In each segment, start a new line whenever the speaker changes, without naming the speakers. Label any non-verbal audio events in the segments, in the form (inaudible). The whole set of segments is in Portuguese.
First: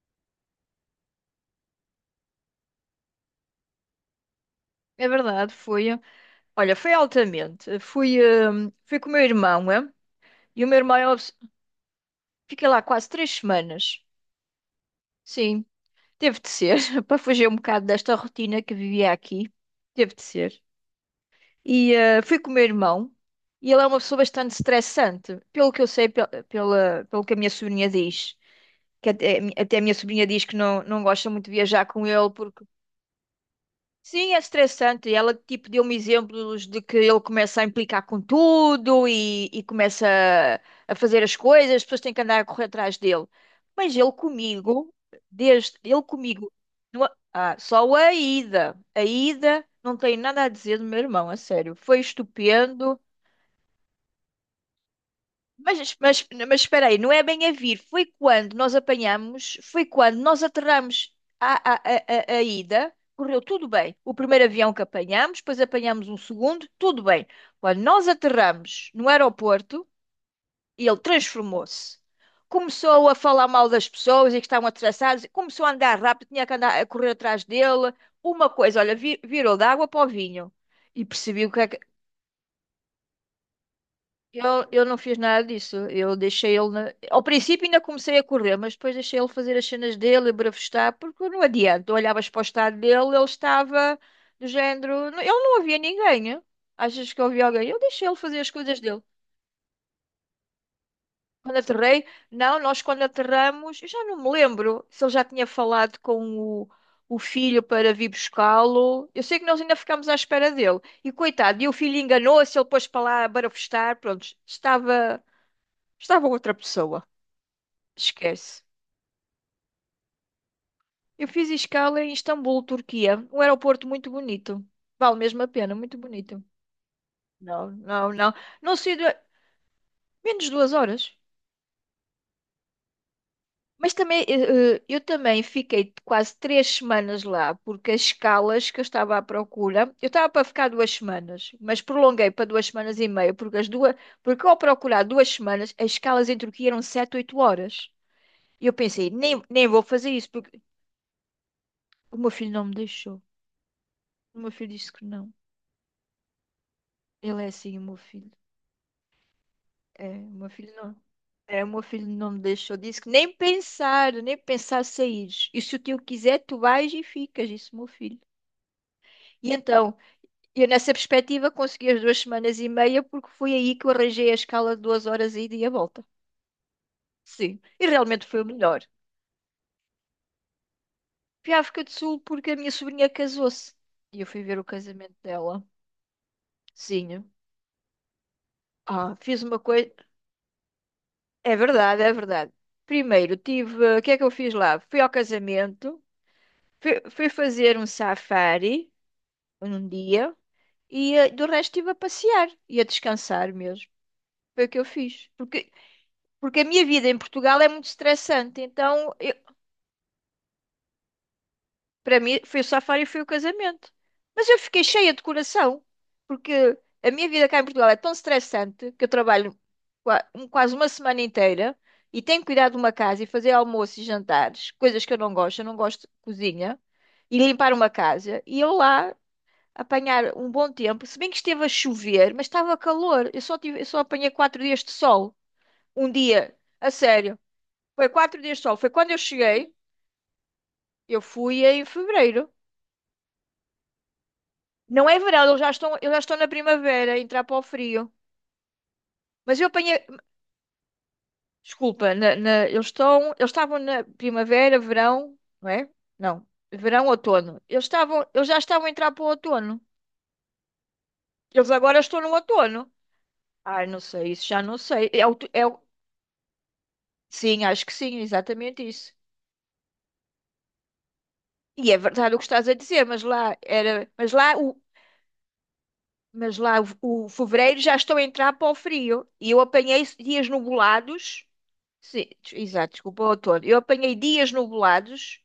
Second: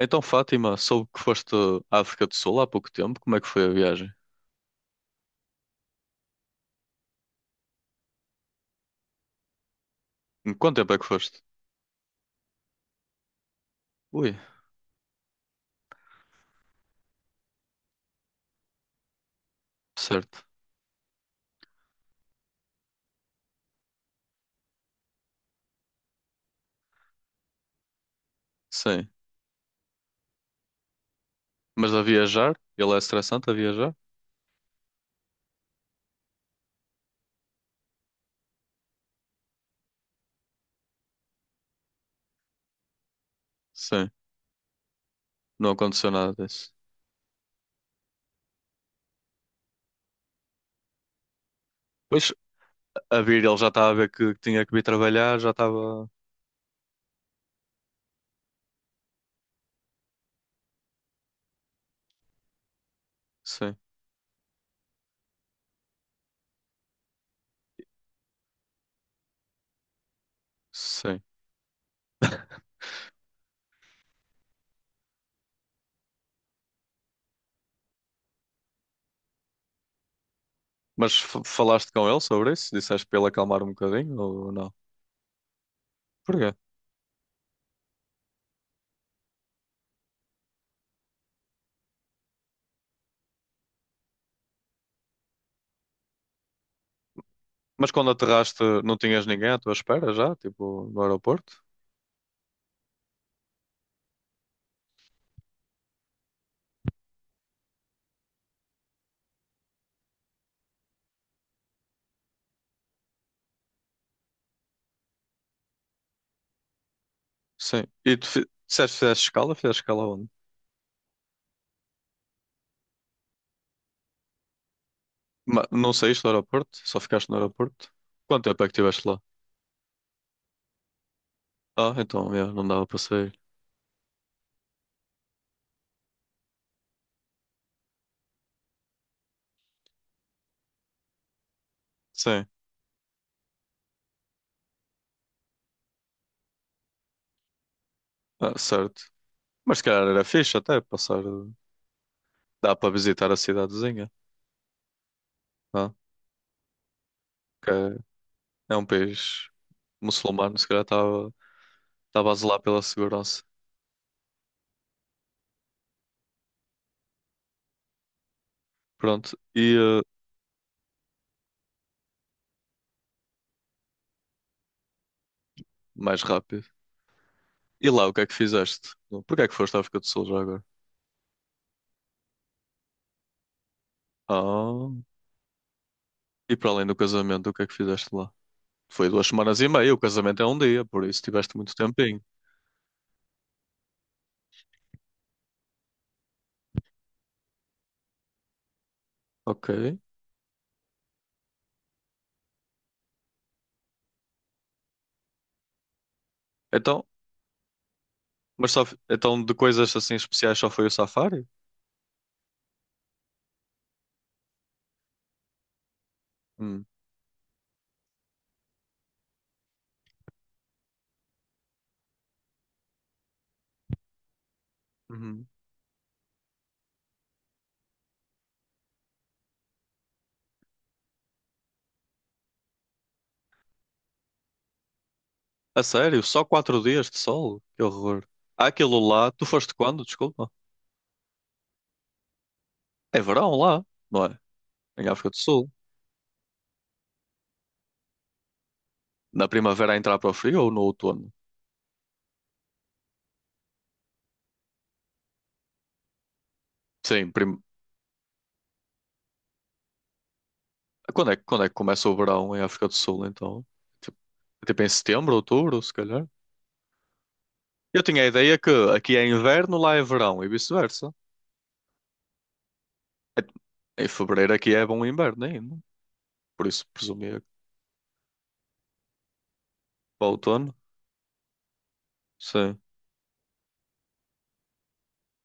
Então, Fátima, soube que foste à África do Sul há pouco tempo. Como é que foi a viagem?
É verdade, foi. Olha, foi altamente. Fui com o meu irmão, é?
Em
E o
quanto
meu
tempo
irmão,
é que
eu
foste?
fiquei lá quase 3 semanas.
Ui,
Sim, teve de ser, (laughs) para fugir um bocado desta rotina que vivia aqui. Teve de
certo.
ser. E fui com o meu irmão, e ele é uma pessoa bastante estressante, pelo que eu sei, pelo que a minha sobrinha diz.
Sim.
Que até a minha sobrinha diz que não, não gosta muito de viajar
Mas a
com ele,
viajar?
porque
Ele é estressante a viajar?
sim, é estressante. Ela tipo deu-me exemplos de que ele começa a implicar com tudo e começa a fazer as coisas, as pessoas têm que andar a correr atrás dele. Mas
Sim.
ele comigo,
Não
desde ele
aconteceu nada
comigo,
disso.
não- ah, só a ida não tem nada a dizer do meu irmão, a sério. Foi
Pois,
estupendo.
a vir ele já estava a ver que tinha que vir trabalhar, já
Mas,
estava...
mas, mas espera aí, não é bem a vir. Foi quando nós apanhamos, foi quando nós aterramos a ida, correu tudo
Sim,
bem. O primeiro avião que apanhamos, depois apanhamos um segundo, tudo bem. Quando nós aterramos no aeroporto, ele
sim.
transformou-se. Começou a falar mal das pessoas e que estavam atrasados, começou a andar rápido, tinha que andar a correr atrás dele. Uma coisa, olha, virou da água para o vinho e
Mas
percebi o que é que...
falaste com ele sobre isso? Disseste para ele acalmar um bocadinho ou
Eu,
não?
eu não fiz nada disso. Eu
Porquê?
deixei ele. Ao princípio ainda comecei a correr, mas depois deixei ele fazer as cenas dele, a bravestar, porque não adianta. Tu olhavas para o estado dele, ele estava do género. Ele não havia ninguém, hein? Achas que eu havia alguém? Eu
Mas
deixei
quando
ele fazer as
aterraste,
coisas
não
dele.
tinhas ninguém à tua espera já? Tipo, no
Quando
aeroporto?
aterrei, não, nós quando aterramos, eu já não me lembro se ele já tinha falado com o filho para vir buscá-lo. Eu sei que nós ainda ficámos à espera dele. E coitado, e o filho enganou-se, ele pôs para lá a barafustar, pronto, estava. Estava outra pessoa.
Sim. E tu
Esquece.
disseste que fizeste escala? Fizeste escala onde?
Eu fiz escala em Istambul, Turquia. Um aeroporto muito bonito. Vale mesmo a pena,
Não
muito
saíste do
bonito.
aeroporto? Só ficaste no
Não,
aeroporto?
não, não.
Quanto tempo é que
Não sei,
estiveste lá?
menos de 2 horas.
Ah, então, yeah, não dava para sair.
Mas também, eu também fiquei quase 3 semanas lá, porque as escalas que eu estava à procura, eu estava para ficar 2 semanas, mas prolonguei
Sim,
para 2 semanas e meia, porque as duas, porque ao procurar 2 semanas, as escalas em Turquia eram 7, 8 horas.
ah,
E eu
certo.
pensei, nem
Mas
vou
se calhar
fazer
era
isso,
fixe
porque
até passar.
o meu filho não
Dá
me
para
deixou.
visitar a cidadezinha,
O meu filho disse que não.
não?
Ele é
Que
assim, o
é
meu filho.
é um país
É, o meu
muçulmano, se
filho
calhar
não.
estava
É, o meu filho
estava
não
a
me
zelar
deixou
pela
disso. Que Nem
segurança.
pensar, nem pensar sair. E se o tio quiser, tu vais e ficas, disse o meu filho.
Pronto,
E
e
então, eu nessa perspectiva consegui as 2 semanas e meia, porque foi aí que eu arranjei a escala de 2 horas a ida e a volta.
mais rápido.
Sim, e
E lá, o que é
realmente
que
foi o melhor.
fizeste? Porquê é que foste à África do Sul já agora?
Fui à África do Sul porque a minha sobrinha casou-se. E eu fui ver o
Ah,
casamento dela.
e para além do
Sim.
casamento, o que é que fizeste lá? Foi
Ah,
duas
fiz uma
semanas e
coisa.
meia, o casamento é um dia, por isso tiveste
É
muito
verdade, é
tempinho.
verdade. Primeiro, tive. O que é que eu fiz lá? Fui ao casamento. Fui fazer um safari
Ok.
num dia e do resto estive a passear e a descansar mesmo. Foi o que eu fiz. Porque, porque a minha
Então,
vida em Portugal é muito estressante.
mas só,
Então,
então de coisas assim especiais só foi o safari?
para mim, foi o safari e foi o casamento. Mas eu fiquei cheia de coração. Porque
Hum.
a minha vida cá em Portugal é tão estressante que eu trabalho quase uma semana inteira e tenho que cuidar de uma casa e fazer almoço e jantares, coisas que eu não
Uhum.
gosto. Eu não gosto de cozinha e limpar uma casa. E eu lá apanhar um bom tempo, se bem que esteve a chover, mas estava calor. Eu só apanhei 4 dias de sol.
A
Um
sério? Só
dia,
quatro
a
dias de
sério.
sol? Que
Foi
horror.
4 dias de
Há
sol. Foi
Aquilo
quando eu
lá, tu foste
cheguei,
quando? Desculpa.
eu fui em fevereiro.
É verão lá, não é? Em
Não é
África do
verão, eles
Sul.
já estão, eles já estão na primavera, a entrar para o frio.
Na
Mas eu
primavera a
apanhei,
entrar para o frio ou no outono?
desculpa, eles estavam na primavera, verão, não é? Não, verão,
Sim,
outono. Eles já estavam a entrar para o outono.
quando é, quando é
Eles
que
agora
começa o
estão no
verão em África
outono.
do Sul, então?
Ai, não
Tipo,
sei, isso já não
em
sei. É...
setembro, outubro, se calhar.
sim, acho que
Eu
sim,
tinha a ideia que
exatamente isso.
aqui é inverno, lá é verão e vice-versa.
E é verdade o que estás a dizer, mas lá era,
Em fevereiro aqui é bom inverno ainda.
mas
Por
lá
isso
o
presumia que
fevereiro já estou a entrar para o frio. E eu apanhei
para o
dias
outono.
nublados. Sim,
Sim.
exato, desculpa, outono. Eu apanhei dias nublados,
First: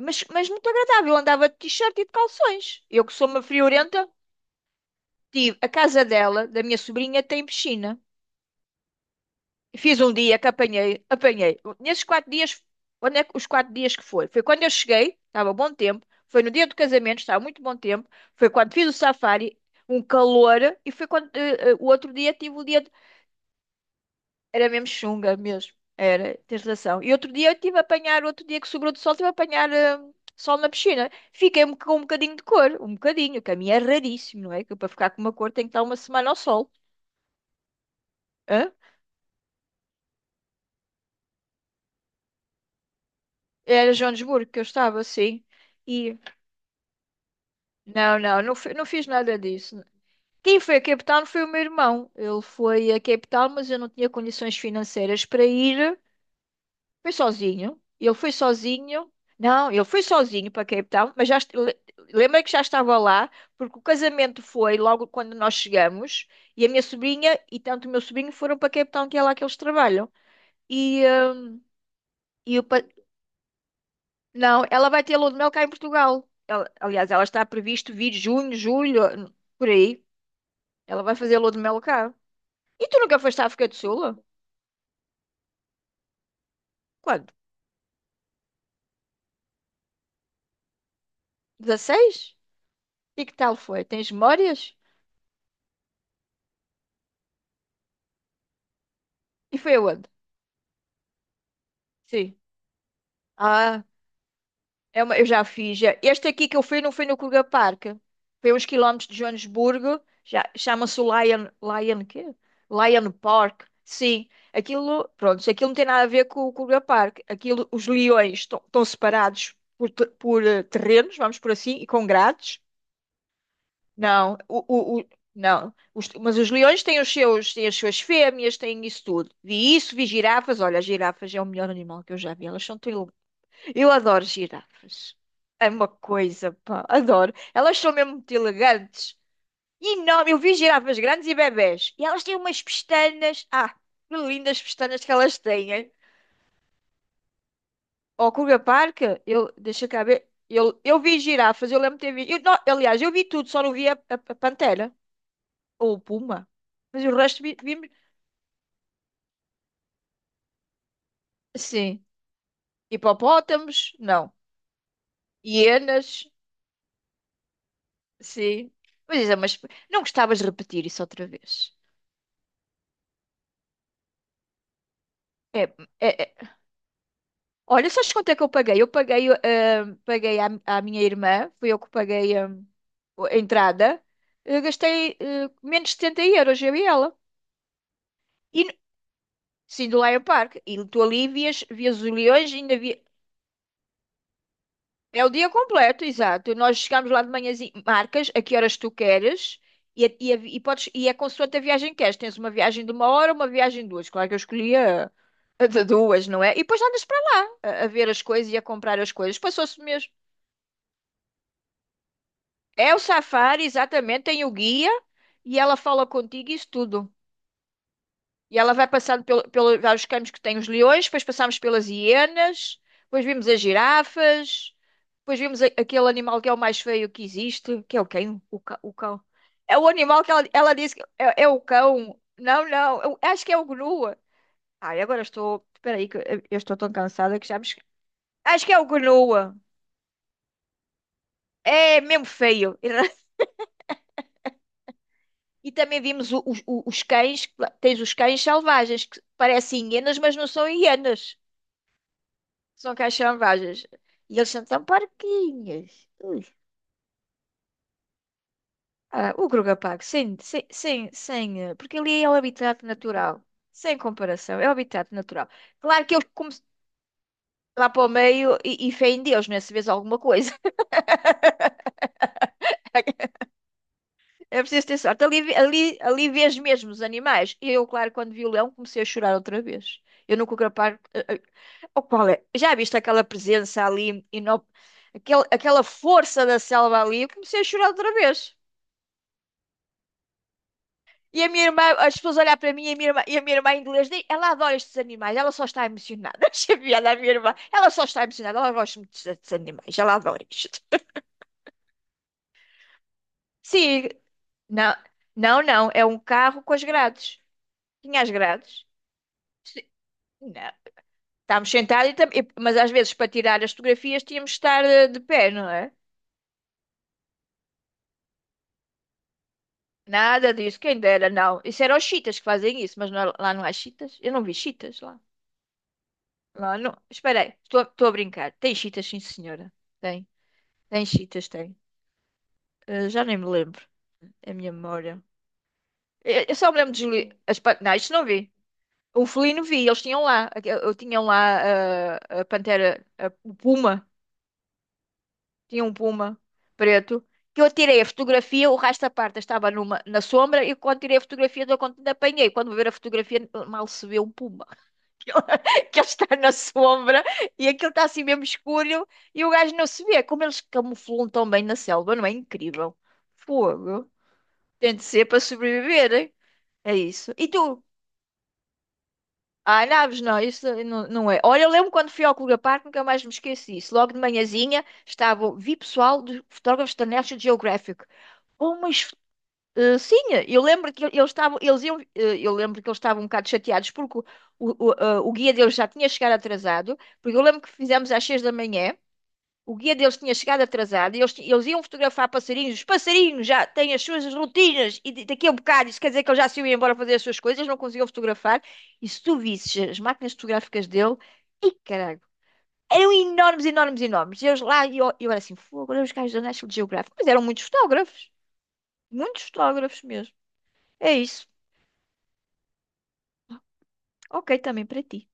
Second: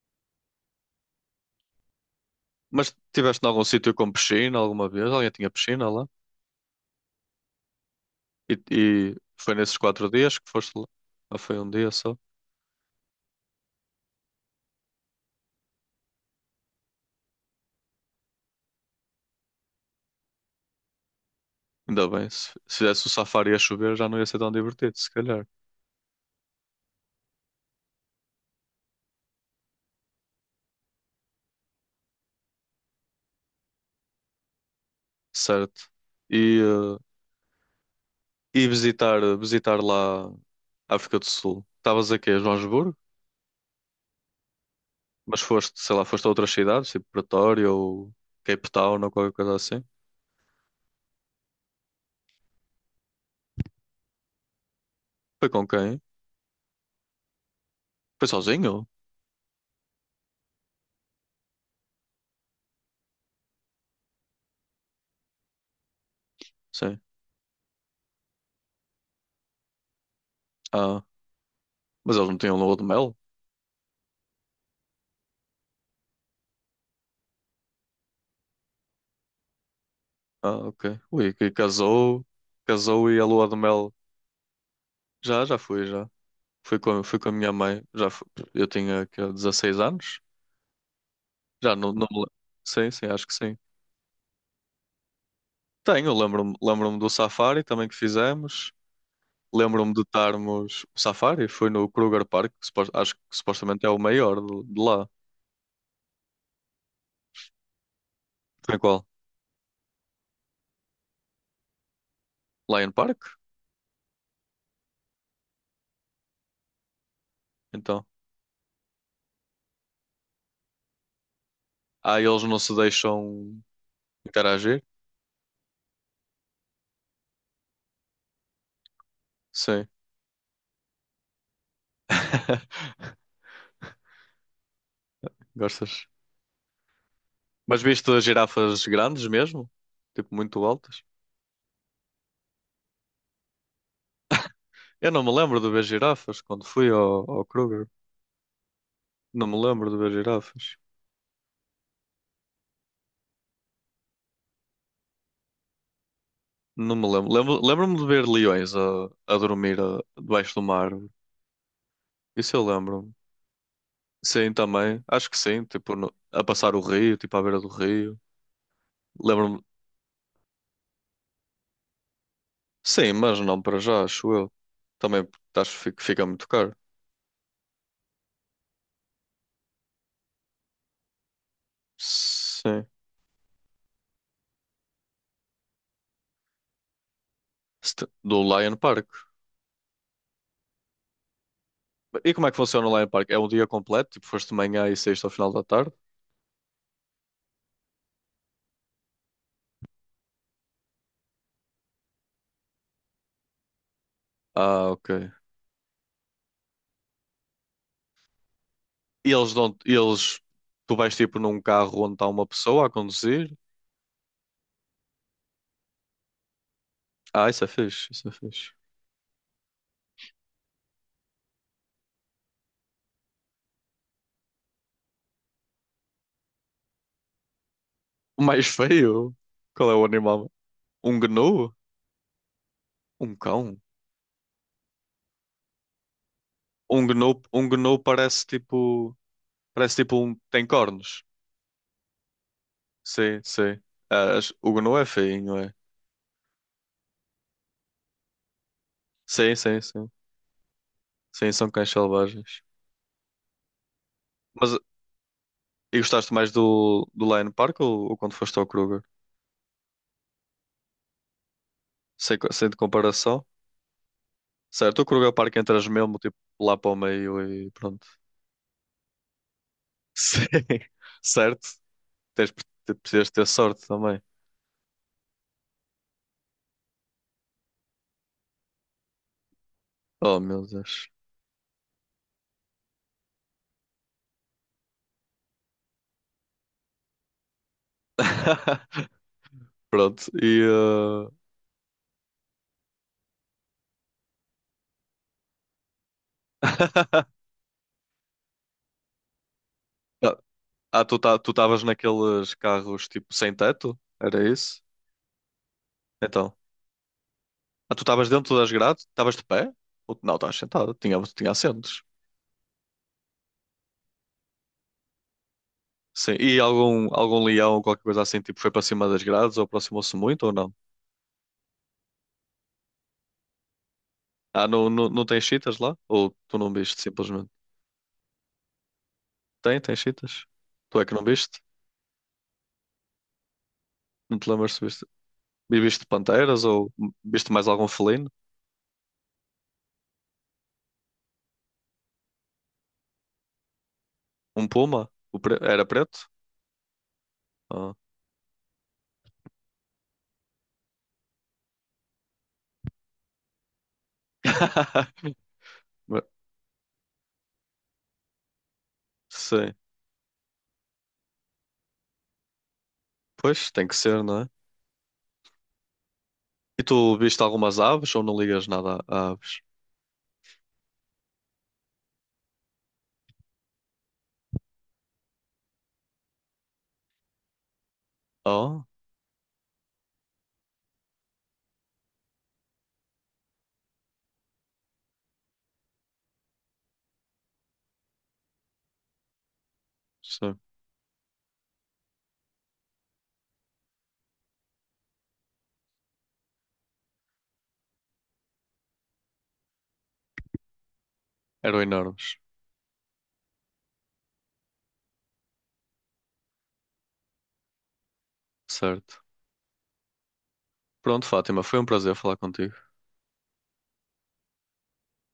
mas muito agradável. Eu andava de t-shirt e de calções.
Mas
Eu que sou uma
tiveste em algum sítio
friorenta,
com piscina alguma vez? Alguém tinha
tive a
piscina
casa
lá?
dela, da minha sobrinha, tem piscina.
E, e foi nesses
Fiz
quatro
um
dias
dia que
que foste lá?
apanhei,
Ou foi
apanhei.
um dia
Nesses
só?
4 dias, onde é que os 4 dias que foi? Foi quando eu cheguei, estava bom tempo. Foi no dia do casamento, estava muito bom tempo. Foi quando fiz o safari, um calor. E foi quando o
Ainda
outro
bem,
dia
se,
tive o
se
dia.
fizesse o safari a chover já não ia ser tão
Era mesmo
divertido, se
chunga
calhar.
mesmo. Era, tens razão. E outro dia eu tive a apanhar, outro dia que sobrou de sol, tive a apanhar sol na piscina. Fiquei com um bocadinho de cor, um bocadinho, que a minha é raríssimo, não é? Que eu, para ficar com uma cor tem que estar
Certo.
uma semana ao
E,
sol.
eh, e
Hã?
visitar, visitar lá a África do Sul. Estavas aqui a Joanesburgo,
Era Joanesburgo que eu estava,
mas
assim.
foste, sei lá, foste a outras cidades, tipo Pretória ou
Não, não, não,
Cape
não
Town
fiz
ou qualquer
nada
coisa assim.
disso. Quem foi a Cape Town foi o meu irmão. Ele foi a Cape Town, mas eu não tinha condições financeiras para
Foi com
ir.
quem?
Foi sozinho. Ele
Foi
foi
sozinho?
sozinho. Não, ele foi sozinho para Cape Town, mas lembra que já estava lá, porque o casamento foi logo quando nós chegamos, e a minha
Sim.
sobrinha e tanto o meu sobrinho foram para Cape Town, que é lá que eles trabalham.
Ah,
E,
mas eles não tinham
e o
lua de
pa-
mel?
não, ela vai ter lua de mel cá em Portugal. Aliás, ela está previsto vir junho, julho, por aí.
Ah, ok.
Ela vai
Ui,
fazer a
que
lua de mel cá.
casou,
E tu
casou e
nunca
a
foste à
lua de
África do
mel.
Sul?
Já, já fui, já. Fui com a
Quando?
minha mãe. Eu tinha que, 16 anos. Já não, não me
16.
Sim, sim,
E
acho
que
que
tal
sim.
foi? Tens memórias?
Tenho, lembro-me do safari também que fizemos.
E foi
Lembro-me de
aonde?
estarmos. O safari foi no Kruger
Sim.
Park, que acho que
Ah,
supostamente é o maior de lá.
eu já fiz. Já. Este aqui que eu fui não foi no Kruger Park. Foi uns
Foi em qual?
quilómetros de Joanesburgo. Já, chama-se o Lion... Lion quê?
Lion
Lion
Park?
Park. Sim. Aquilo, pronto, aquilo não tem nada a ver com o Kruger Park. Aquilo, os
Então.
leões estão separados por, por terrenos, vamos por assim, e com
Ah, eles não
grades.
se deixam
Não,
interagir?
o, o- não. Mas os leões têm os seus, têm as suas fêmeas, têm isso tudo. Vi
Sim.
isso, vi girafas. Olha, as girafas é o melhor animal que eu já vi. Elas são tão... ele-
(laughs)
Eu adoro girafas. É uma
Gostas?
coisa, pá, adoro. Elas
Mas
são
viste
mesmo
as
muito
girafas
elegantes.
grandes mesmo?
E enorme.
Tipo,
Eu vi
muito
girafas
altas?
grandes e bebés. E elas têm umas pestanas. Ah, que lindas pestanas
Eu
que
não me
elas
lembro de
têm,
ver
hein?
girafas quando fui ao Kruger.
Ao Kruger Park, eu,
Não me
deixa
lembro de
cá
ver
ver.
girafas.
Eu vi girafas, eu lembro de ter visto. Eu, não, aliás, eu vi tudo, só não vi a pantera. Ou puma.
Não
Mas
me
o
lembro.
resto vimos.
Lembro-me de ver leões a dormir debaixo de uma árvore.
Sim.
Isso eu lembro-me.
Hipopótamos? Não.
Sim, também. Acho que sim. Tipo,
Hienas?
a passar o rio, tipo, à beira do rio.
Sim. Mas,
Lembro-me.
não gostavas de repetir isso outra vez.
Sim, mas não para já, acho eu. Também
É,
acho que
é,
fica
é.
muito caro.
Olha, sabes quanto é que eu paguei? Eu paguei à minha irmã, fui eu que paguei,
Sim.
a entrada. Eu gastei, menos de 70€, eu e ela.
Do
E,
Lion Park.
sim, do Lion Park. E tu ali vias, vias os
E como é
leões,
que
ainda
funciona
vi...
o Lion Park? É um dia completo? Tipo, foste de manhã e saíste
É o
ao
dia
final da tarde?
completo, exato. Nós chegamos lá de manhãzinha, marcas a que horas tu queres e, a vi- e podes, e é consoante a viagem que queres. Tens uma viagem de uma hora, uma viagem de duas. Claro que eu
Ah, ok.
escolhia a de duas, não é? E depois andas para lá a ver as coisas e a comprar as
E
coisas.
eles dão,
Passou-se mesmo.
eles, tu vais tipo num carro onde está uma pessoa a
É o
conduzir?
safari, exatamente. Tem o guia e ela fala contigo isso tudo.
Ah, isso é fixe, isso é
E
fixe.
ela vai passando pelo vários caminhos que tem os leões, depois passamos pelas hienas, depois vimos as girafas, depois vimos aquele animal que é o mais feio que existe, que é o
O
quem? O,
mais
o cão.
feio?
É o
Qual é o
animal que ela,
animal?
ela disse que
Um
é, é o
gnu?
cão. Não, não, eu
Um
acho que é o
cão?
gnu. Ai, agora estou. Espera aí, que eu estou tão
Um
cansada
gnu,
que já me...
um gnu parece
Acho que é o
tipo,
gnu.
parece tipo um, tem cornos.
É mesmo feio. (laughs)
Sim, sim. Ah, o gnu é feinho,
E
é.
também vimos os cães, tens os cães selvagens, que
Sim, sim,
parecem
sim.
hienas, mas não são hienas.
Sim, são cães selvagens.
São caixambajas. E eles são
Mas
tão
e
parquinhos.
gostaste
Ui.
mais do Lion Park ou quando foste ao Kruger?
Ah, o Grugapago, sem porque ali é o
Sem, sem de
habitat natural.
comparação?
Sem comparação, é o
Certo, o
habitat
Kruger
natural.
Park entras
Claro que
mesmo
eles
tipo
como
lá para o meio e
lá para
pronto.
o meio e fé em Deus, né? Se vês
(laughs)
alguma
Sim,
coisa.
certo. Tens, precisas
(laughs)
ter sorte também.
É preciso ter sorte. Ali, ali vês mesmo os animais. E eu, claro, quando vi o leão, comecei a chorar outra vez. Eu
Oh
nunca
meu
grapar.
Deus.
O qual é? Já viste aquela presença ali, e não, aquele, aquela força da selva ali? Eu comecei a chorar outra vez.
(laughs) Pronto, e
E a minha irmã, as pessoas olhar para mim e a minha irmã, e a minha irmã em inglês, diz, ela adora estes animais, ela só está emocionada. (laughs) Achei piada a
(laughs)
minha irmã, ela só está emocionada, ela gosta muito destes animais, ela adora isto.
Ah, tu estavas naqueles carros tipo sem teto?
Sim,
Era isso?
não, não, não, é um
Então.
carro com as grades.
Ah, tu
Tinha
estavas
as
dentro das
grades.
grades? Estavas de pé?
Sim.
Não, estavas
Não.
sentado, tinha
Estávamos
assentos.
sentados, e, mas às vezes para tirar as fotografias tínhamos de estar de pé, não é?
Sim. E algum leão ou qualquer coisa assim tipo foi para cima das grades ou aproximou-se muito ou
Nada
não?
disso, quem dera, não. Isso eram os chitas que fazem isso, mas lá não há chitas. Eu não vi
Ah, não,
chitas
não,
lá.
não tens cheetahs lá? Ou tu não
Lá não.
viste
Espera aí,
simplesmente?
estou, estou a brincar. Tem chitas, sim, senhora.
Tem
Tem.
cheetahs. Tu
Tem
é que não
Cheetas,
viste?
tem. Já nem me lembro.
Não te
É a minha
lembras se viste?
memória.
E viste
Eu
panteras
só me
ou
lembro de Julie.
viste
As
mais
pan...
algum
Não, isto não
felino?
vi. O felino vi, eles tinham lá. Eu tinham lá a pantera, o puma.
Um puma?
Tinha
Era
um
preto?
puma preto. Que eu
Ah.
tirei a fotografia, o resto da parte estava numa, na sombra. E quando tirei a fotografia, eu quando apanhei. Quando vou ver a fotografia, mal se vê um puma. (laughs) Que ele
(laughs)
que ele
Mas-
está na sombra e aquilo está assim mesmo escuro. E o
Sim.
gajo não se vê. Como eles camuflam tão bem na selva, não é incrível?
Pois, tem que
Fogo.
ser, não é?
Tem de ser para sobreviver.
E
É
tu
isso.
viste
E
algumas
tu?
aves ou não ligas nada a aves?
Ah, naves, não, isso não, não é. Olha, eu lembro quando fui ao Clube Parque, nunca mais me esqueci disso. Logo de manhãzinha estava, vi pessoal de fotógrafos da National Geographic. Oh,
Oh,
mas sim, eu lembro que eles estavam, eles iam, eu lembro que eles estavam um bocado chateados porque o guia deles já tinha chegado atrasado, porque eu lembro que fizemos às 6 da manhã, o guia deles tinha
sim.
chegado atrasado e eles, eles iam fotografar passarinhos. Os passarinhos já têm as suas rotinas e daqui a um bocado isso quer dizer que eles já se iam embora fazer as suas coisas, eles não conseguiam fotografar. E se tu visses as máquinas fotográficas dele, e
Eram
caralho,
enormes.
eram enormes, enormes, enormes. E eles lá, e eu era assim, fogo, olha os gajos da National Geographic. Mas eram
Certo.
muitos fotógrafos mesmo. É
Pronto,
isso.
Fátima, foi um prazer falar contigo.
Ok, também para ti.